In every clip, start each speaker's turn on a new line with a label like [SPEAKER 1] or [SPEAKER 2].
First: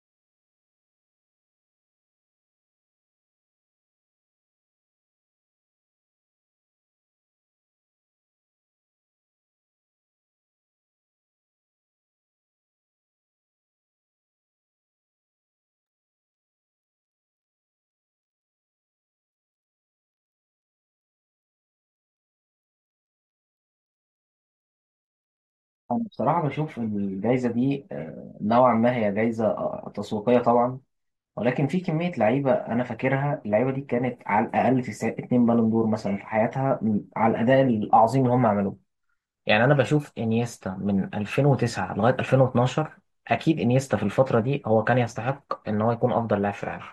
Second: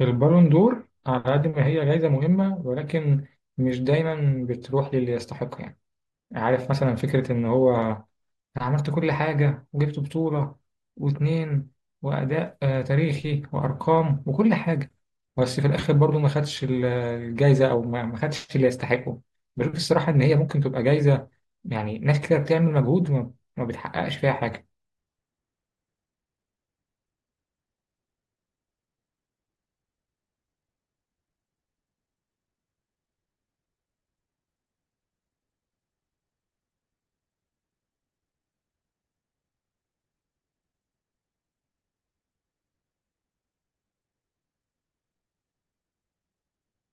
[SPEAKER 1] البالون دور على قد ما هي جايزة مهمة، ولكن مش دايما بتروح للي يستحق. يعني عارف مثلا فكرة إن هو أنا عملت كل حاجة وجبت بطولة واتنين وأداء تاريخي وأرقام وكل حاجة، بس في الآخر برضو ما خدش الجايزة أو ما خدش اللي يستحقه. بشوف الصراحة إن هي ممكن تبقى جايزة يعني ناس كده بتعمل مجهود وما ما بتحققش فيها حاجة.
[SPEAKER 2] أنا بصراحة بشوف إن الجايزة دي نوعا ما هي جايزة تسويقية طبعا، ولكن في كمية لعيبة أنا فاكرها اللعيبة دي كانت على الأقل في اتنين بالون دور مثلا في حياتها على الأداء العظيم اللي هم عملوه. يعني أنا بشوف إنيستا من 2009 لغاية 2012. أكيد إنيستا في الفترة دي هو كان يستحق إن هو يكون أفضل لاعب في العالم.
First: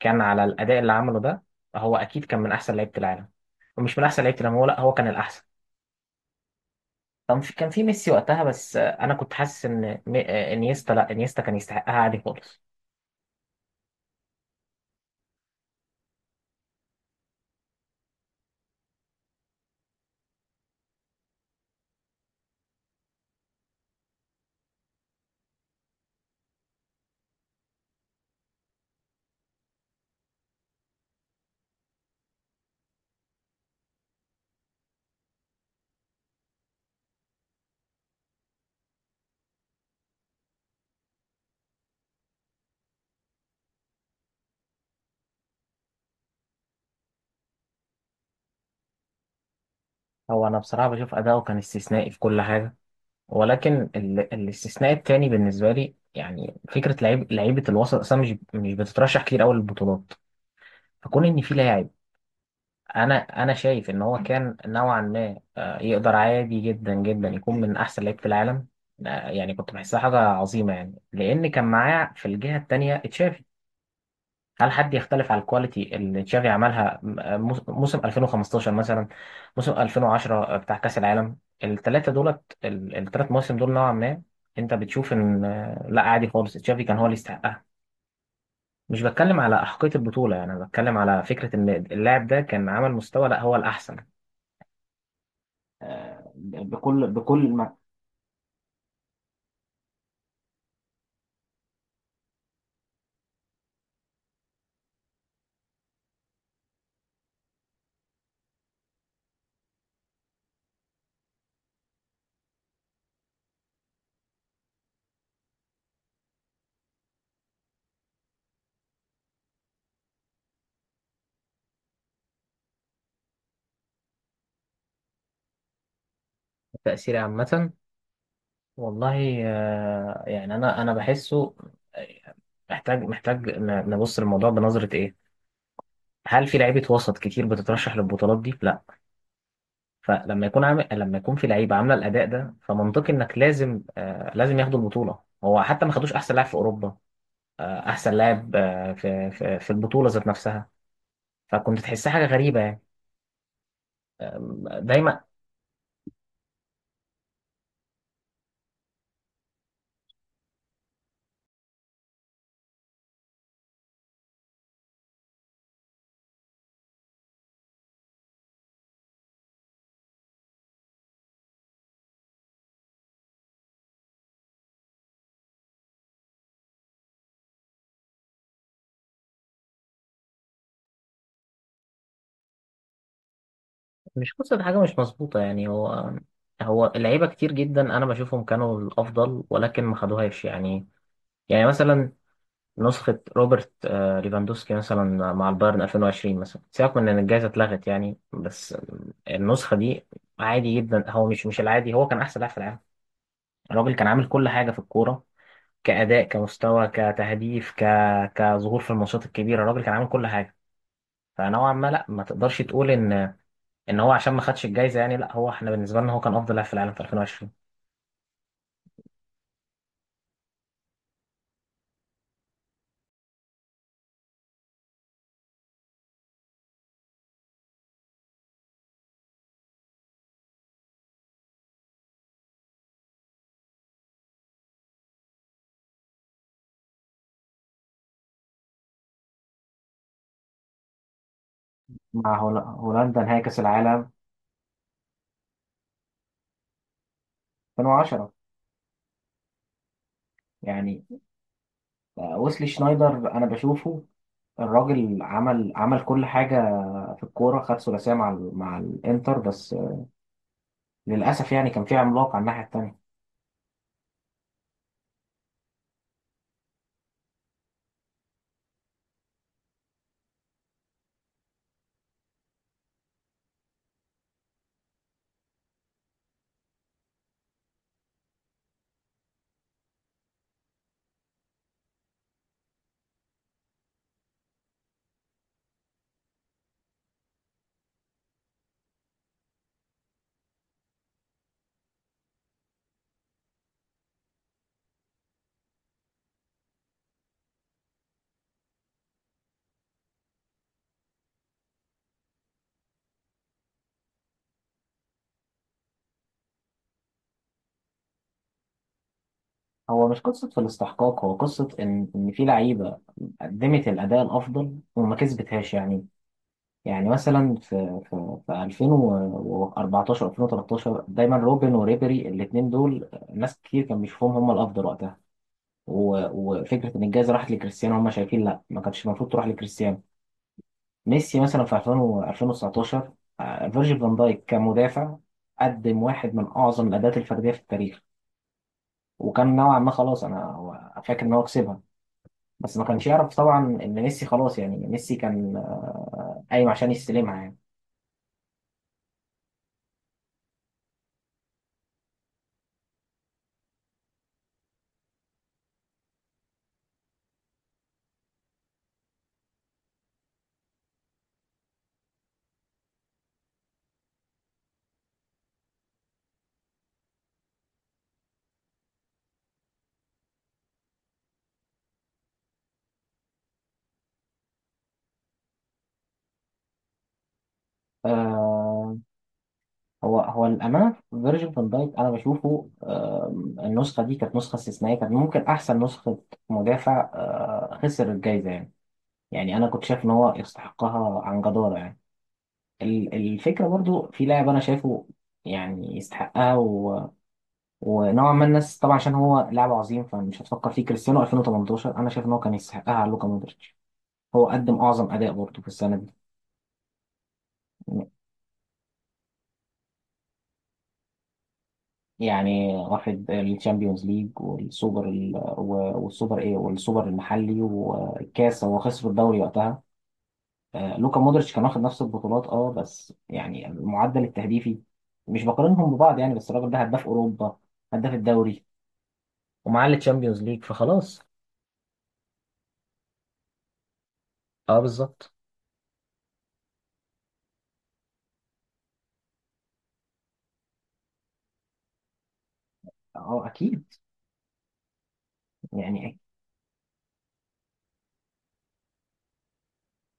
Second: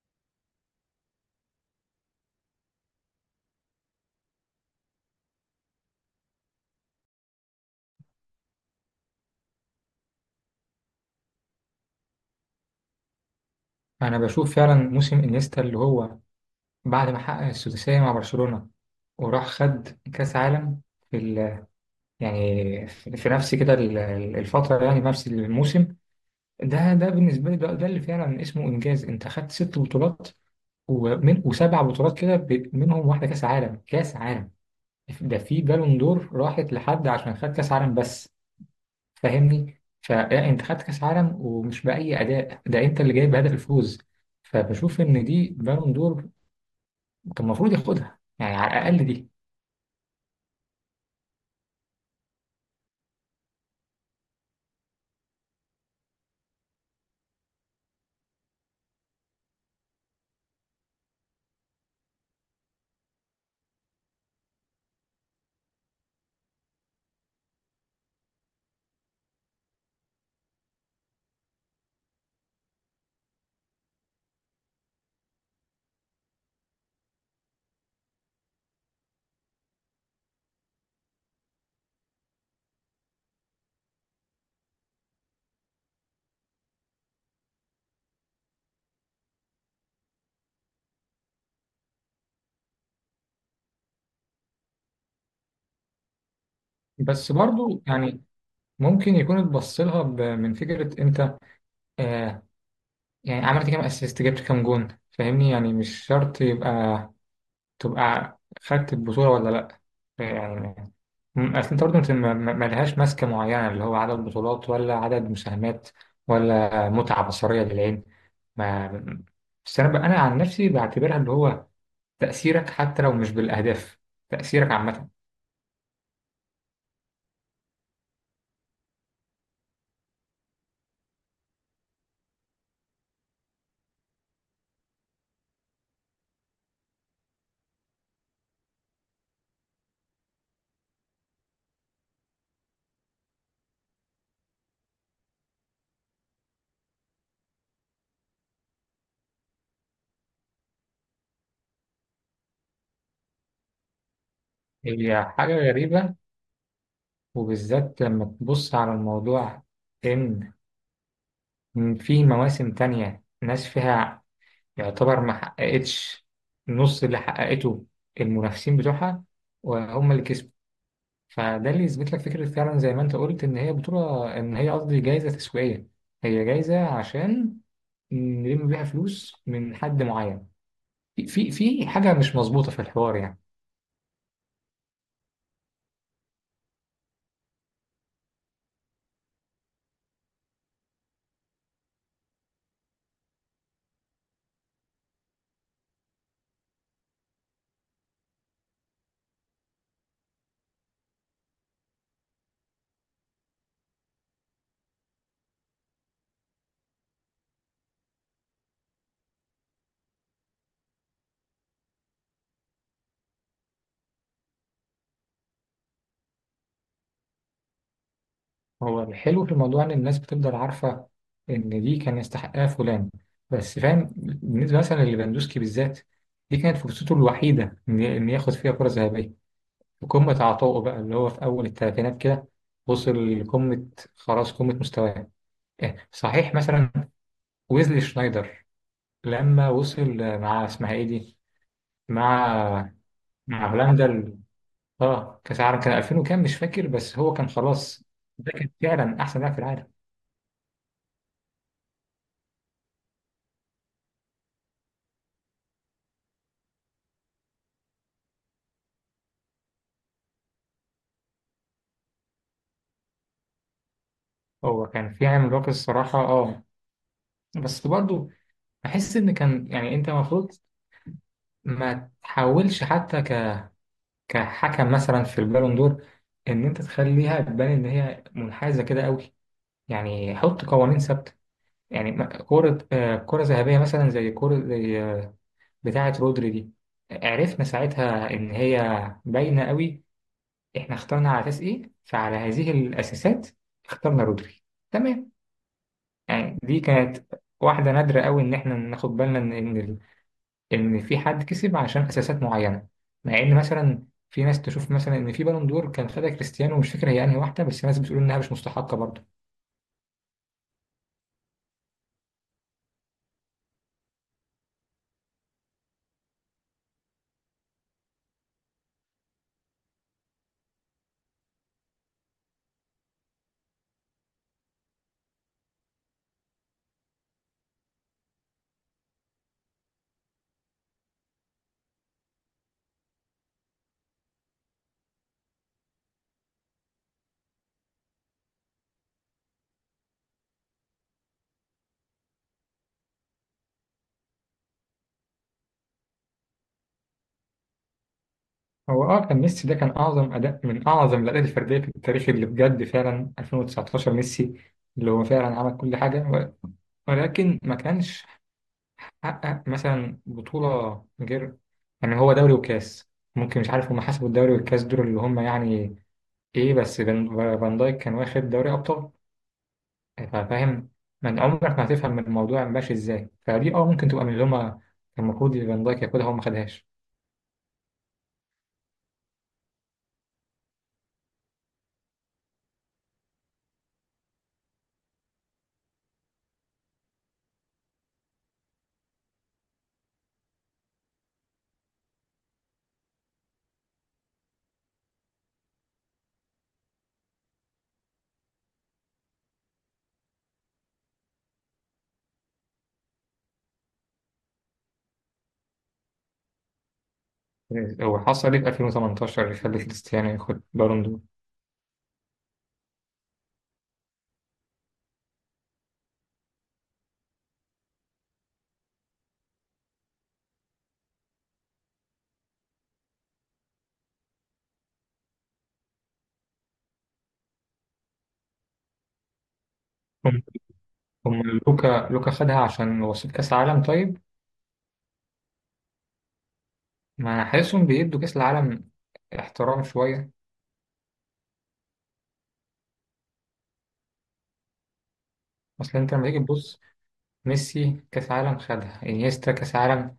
[SPEAKER 2] كان على الأداء اللي عمله ده هو أكيد كان من أحسن لعيبة العالم، ومش من أحسن لعيبة العالم، هو لا هو كان الأحسن. كان في كان في ميسي وقتها بس انا كنت حاسس ان انيستا، لا انيستا كان يستحقها عادي خالص.
[SPEAKER 1] أنا بشوف فعلا موسم إنيستا اللي هو بعد ما حقق السداسية مع برشلونة وراح خد كأس عالم في ال... يعني في نفس كده الفترة، يعني في نفس الموسم. ده بالنسبة لي ده اللي فعلا اسمه إنجاز. أنت خدت ست بطولات ومن وسبع بطولات كده، منهم واحدة كأس عالم. كأس عالم ده في بالون دور راحت لحد عشان خد كأس عالم بس. فاهمني؟ فأنت خدت كأس عالم، ومش بأي أداء، ده أنت اللي جايب هدف الفوز. فبشوف إن دي بالون دور كان المفروض ياخدها يعني على الأقل دي.
[SPEAKER 2] هو انا بصراحه بشوف اداؤه كان استثنائي في كل حاجه، ولكن الاستثناء التاني بالنسبه لي، يعني فكره لعيبه الوسط اصلا مش بتترشح كتير قوي للبطولات. فكون ان في لاعب، انا انا شايف ان هو كان نوعا ما يقدر عادي جدا جدا يكون من احسن لعيب في العالم. يعني كنت بحسها حاجه عظيمه، يعني لان كان معاه في الجهه التانيه تشافي. هل حد يختلف على الكواليتي اللي تشافي عملها موسم 2015 مثلا؟ موسم 2010 بتاع كأس العالم، الثلاثة دولت الثلاث مواسم دول نوعا ما انت بتشوف ان لا عادي خالص تشافي كان هو اللي يستحقها. مش بتكلم على أحقية البطولة، يعني أنا بتكلم على فكرة ان اللاعب ده كان عمل مستوى لا هو الأحسن بكل
[SPEAKER 1] بس
[SPEAKER 2] بكل ما.
[SPEAKER 1] برضو يعني ممكن يكون اتبص لها من فكرة انت، آه، يعني عملت كام اسيست، جبت كام جون، فاهمني؟ يعني مش شرط تبقى خدت البطولة ولا لأ. يعني اصل انت برضو انت ملهاش ماسكة معينة اللي هو عدد بطولات ولا عدد مساهمات ولا متعة بصرية للعين. ما بس انا انا عن نفسي بعتبرها اللي هو تأثيرك حتى لو مش بالأهداف، تأثيرك عامة.
[SPEAKER 2] التأثير عامة، والله يعني أنا بحسه. آه، محتاج نبص للموضوع بنظرة إيه. هل في لعيبه وسط كتير بتترشح للبطولات دي؟ لا. فلما يكون لما يكون في لعيبه عامله الاداء ده، فمنطقي انك لازم آه لازم ياخدوا البطوله. هو حتى ما خدوش احسن لاعب في اوروبا، آه احسن لاعب آه في في البطوله ذات نفسها. فكنت تحسها حاجه غريبه يعني.
[SPEAKER 1] هي
[SPEAKER 2] دايما
[SPEAKER 1] حاجة غريبة، وبالذات لما تبص على الموضوع إن في مواسم تانية ناس فيها يعتبر ما حققتش نص اللي حققته المنافسين بتوعها وهم اللي كسبوا. فده اللي يثبت لك فكرة فعلا زي ما أنت قلت إن هي بطولة، إن هي قصدي جايزة تسويقية. هي جايزة عشان نلم بيها فلوس من حد معين. في حاجة مش مظبوطة في الحوار يعني.
[SPEAKER 2] مش قصه حاجه مش مظبوطه يعني. هو اللعيبه كتير جدا انا بشوفهم كانوا الافضل، ولكن ما خدوهاش يعني. يعني مثلا نسخة روبرت ليفاندوسكي مثلا مع البايرن 2020 مثلا، سيبك من إن الجائزة اتلغت يعني، بس النسخة دي عادي جدا، هو مش العادي، هو كان أحسن لاعب في العالم. الراجل كان عامل كل حاجة في الكورة، كأداء كمستوى كتهديف كظهور في الماتشات الكبيرة، الراجل كان عامل كل حاجة. فنوعا ما لا ما تقدرش تقول إن إن هو عشان ما خدش الجائزة يعني لا، هو إحنا بالنسبة لنا هو كان أفضل لاعب في العالم في 2020.
[SPEAKER 1] هو الحلو في الموضوع ان الناس بتفضل عارفه ان دي كان يستحقها فلان. بس فاهم بالنسبه مثلا لليفاندوسكي بالذات، دي كانت فرصته الوحيده إن ياخد فيها كره ذهبيه في قمه عطائه، بقى اللي هو في اول الثلاثينات كده، وصل لقمه، خلاص قمه مستواه. إيه، صحيح مثلا ويزلي شنايدر لما وصل مع اسمها ايه دي،
[SPEAKER 2] مع
[SPEAKER 1] مع
[SPEAKER 2] هولندا نهائي كأس
[SPEAKER 1] مع هولندا
[SPEAKER 2] العالم
[SPEAKER 1] اه كاس العالم، كان 2000 وكام مش فاكر، بس هو كان خلاص
[SPEAKER 2] 2010.
[SPEAKER 1] ده كان فعلا احسن لاعب في العالم.
[SPEAKER 2] يعني ويسلي شنايدر انا بشوفه، الراجل عمل كل حاجه في الكوره، خد ثلاثيه مع مع الانتر، بس للاسف يعني كان في عملاق على الناحيه التانيه.
[SPEAKER 1] هو كان في عامل باقي الصراحة، اه، بس برضو بحس ان كان يعني انت المفروض ما تحاولش حتى كحكم مثلا في البالون دور ان انت تخليها تبان ان هي منحازة كده قوي. يعني حط قوانين ثابتة. يعني كرة كرة ذهبية مثلا زي كرة زي بتاعة رودري دي، عرفنا ساعتها ان هي باينة قوي احنا اخترنا على اساس ايه، فعلى هذه الاساسات اخترنا رودري. تمام؟ يعني دي كانت واحدة نادرة قوي إن إحنا ناخد بالنا إن في حد كسب عشان أساسات معينة. مع إن مثلا في ناس تشوف مثلا إن في بالون دور كان خدها كريستيانو، مش فاكر هي أنهي واحدة، بس ناس بتقول إنها مش مستحقة برضه.
[SPEAKER 2] هو مش قصه في الاستحقاق، هو قصه ان ان في لعيبه قدمت الاداء الافضل وما كسبتهاش يعني. يعني مثلا في 2014، 2013 دايما روبن وريبيري الاثنين دول ناس كتير كان بيشوفهم هم الافضل وقتها. وفكره ان الجائزه راحت لكريستيانو، هم شايفين لا ما كانتش المفروض تروح لكريستيانو. ميسي مثلا في 2000 و 2019 فيرجيل فان دايك كمدافع قدم واحد من اعظم الاداءات الفرديه في التاريخ، وكان نوعا ما خلاص فاكر ان هو كسبها، بس ما كانش يعرف طبعا ان ميسي خلاص يعني ميسي كان قايم عشان يستلمها يعني.
[SPEAKER 1] هو أه كان ميسي ده كان أعظم أداء من أعظم الأداءات الفردية في التاريخ اللي بجد فعلا، 2019 ميسي، اللي هو فعلا عمل كل حاجة، ولكن ما كانش حقق مثلا بطولة غير يعني هو دوري وكاس. ممكن مش عارف هم حسبوا الدوري والكاس دول اللي هم يعني ايه، بس فان دايك كان واخد دوري ابطال، فاهم؟ من عمرك ما هتفهم من الموضوع ماشي ازاي. فدي اه ممكن تبقى من اللي هما كان المفروض فان دايك ياخدها هو ما خدهاش.
[SPEAKER 2] آه، هو هو الامانه فيرجيل فان دايك انا بشوفه آه، النسخه دي كانت نسخه استثنائيه، كانت ممكن احسن نسخه مدافع آه خسر الجائزه يعني. يعني انا كنت شايف ان هو يستحقها عن جداره يعني. الفكرة برضو في لاعب أنا شايفه يعني يستحقها ونوعا ما الناس طبعا عشان هو لاعب عظيم فمش هتفكر فيه، كريستيانو 2018 أنا شايف إن هو كان يستحقها على لوكا مودريتش. هو قدم أعظم أداء برضو في السنة دي،
[SPEAKER 1] وحصل ايه في 2018 اللي خلى كريستيانو ياخد بالون دور؟
[SPEAKER 2] يعني واخد الشامبيونز ليج والسوبر والسوبر إيه والسوبر المحلي والكاس، هو خسر الدوري وقتها. لوكا مودريتش كان واخد نفس البطولات أه، بس يعني المعدل التهديفي مش بقارنهم ببعض يعني، بس الراجل ده هداف أوروبا، هداف الدوري، ومعاه التشامبيونز
[SPEAKER 1] هم
[SPEAKER 2] ليج فخلاص.
[SPEAKER 1] هم لوكا خدها عشان وصيف كاس العالم طيب.
[SPEAKER 2] اه بالظبط.
[SPEAKER 1] ما انا حاسسهم بيدوا كاس العالم احترام شويه.
[SPEAKER 2] اه اكيد.
[SPEAKER 1] اصل
[SPEAKER 2] يعني
[SPEAKER 1] انت
[SPEAKER 2] إيه؟
[SPEAKER 1] لما تيجي تبص، ميسي كاس عالم خدها، انيستا كاس عالم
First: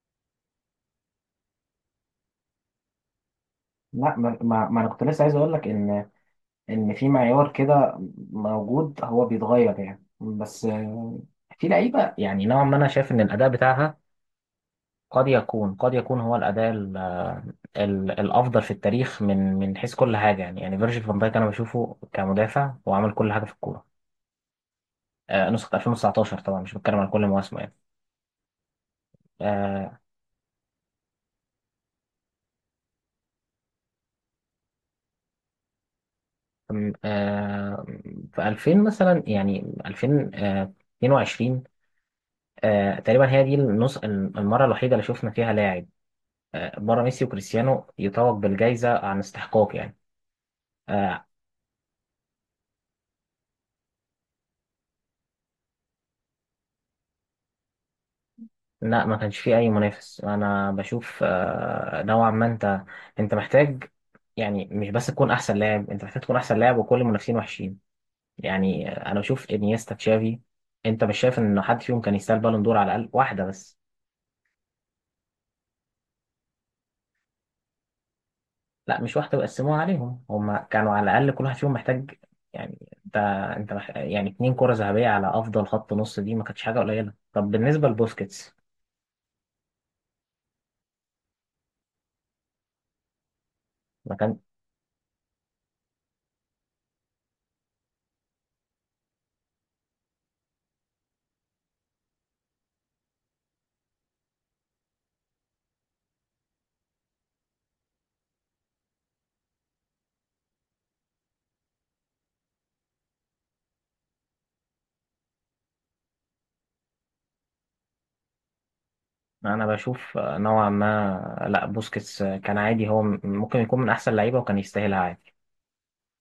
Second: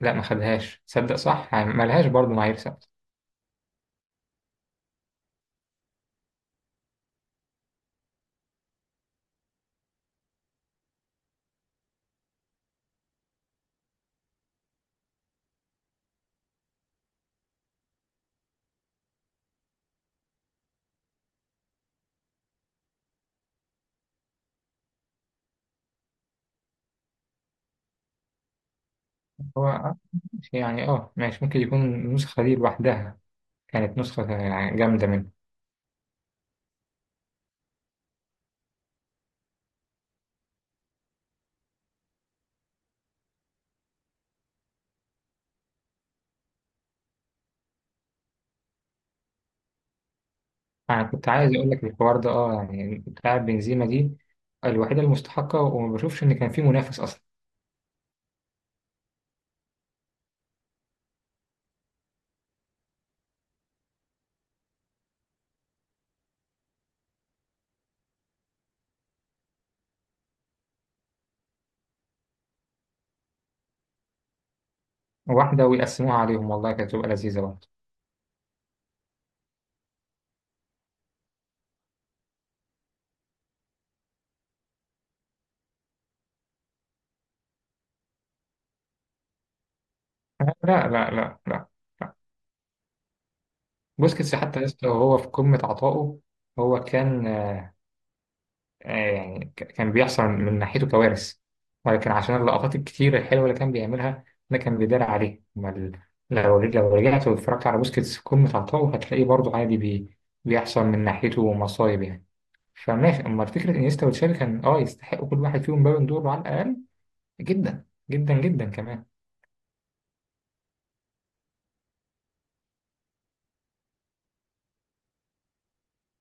[SPEAKER 1] لا ما خدهاش، تصدق صح؟ يعني ما لهاش برضه معايير.
[SPEAKER 2] لا، ما انا كنت لسه عايز اقول لك ان ان في معيار كده موجود هو بيتغير يعني، بس في لعيبه يعني نوعا ما انا شايف ان الاداء بتاعها قد يكون هو الاداء ال ال الافضل في التاريخ من حيث كل حاجه يعني. يعني فيرجيل فان دايك انا بشوفه كمدافع وعمل كل حاجه في الكوره آه، نسخه 2019 طبعا مش بتكلم على كل مواسمه يعني.
[SPEAKER 1] هو
[SPEAKER 2] آه،
[SPEAKER 1] يعني اه ماشي ممكن يكون النسخة دي لوحدها كانت نسخة يعني جامدة منه.
[SPEAKER 2] أم- آه، في 2000 مثلا يعني 2022 تقريبا هي دي النص المرة الوحيدة اللي شفنا فيها لاعب بره ميسي وكريستيانو يتوج بالجائزة عن استحقاق يعني.
[SPEAKER 1] أنا
[SPEAKER 2] آه،
[SPEAKER 1] كنت عايز أقول لك الحوار ده اه يعني بتاع بنزيما دي، الوحيدة المستحقة وما بشوفش إن كان في منافس أصلا.
[SPEAKER 2] لا ما كانش فيه أي منافس. أنا بشوف نوعا ما أنت، أنت محتاج، يعني مش بس تكون أحسن لاعب، أنت محتاج تكون أحسن لاعب وكل المنافسين وحشين يعني. أنا بشوف إنيستا تشافي، أنت مش شايف إن حد فيهم كان يستاهل بالون دور على الأقل واحدة بس؟
[SPEAKER 1] واحدة ويقسموها عليهم والله كانت تبقى لذيذة برضه.
[SPEAKER 2] لا مش واحدة وقسموها عليهم، هما كانوا على الأقل كل واحد فيهم محتاج يعني. انت انت يعني اتنين كرة ذهبية على أفضل خط نص دي ما كانتش حاجة قليلة. طب بالنسبة لبوسكيتس،
[SPEAKER 1] لا.
[SPEAKER 2] ما
[SPEAKER 1] بوسكيتس
[SPEAKER 2] كان
[SPEAKER 1] حتى لسه وهو في قمة عطائه هو كان يعني كان بيحصل من ناحيته كوارث، ولكن عشان اللقطات الكتير الحلوة اللي كان بيعملها ده كان بيدار عليه. أما لو لو رجعت واتفرجت على بوسكيتس في قمة عطائه هتلاقيه برضه عادي بي بيحصل من ناحيته مصايب يعني. فماشي، أما فكرة إنيستا وتشافي كان أه يستحقوا كل واحد فيهم بالون دور على الأقل، جدا جدا جدا كمان.
[SPEAKER 2] أنا بشوف نوعا ما لا بوسكيتس كان عادي، هو ممكن يكون من أحسن لعيبة وكان يستاهلها عادي.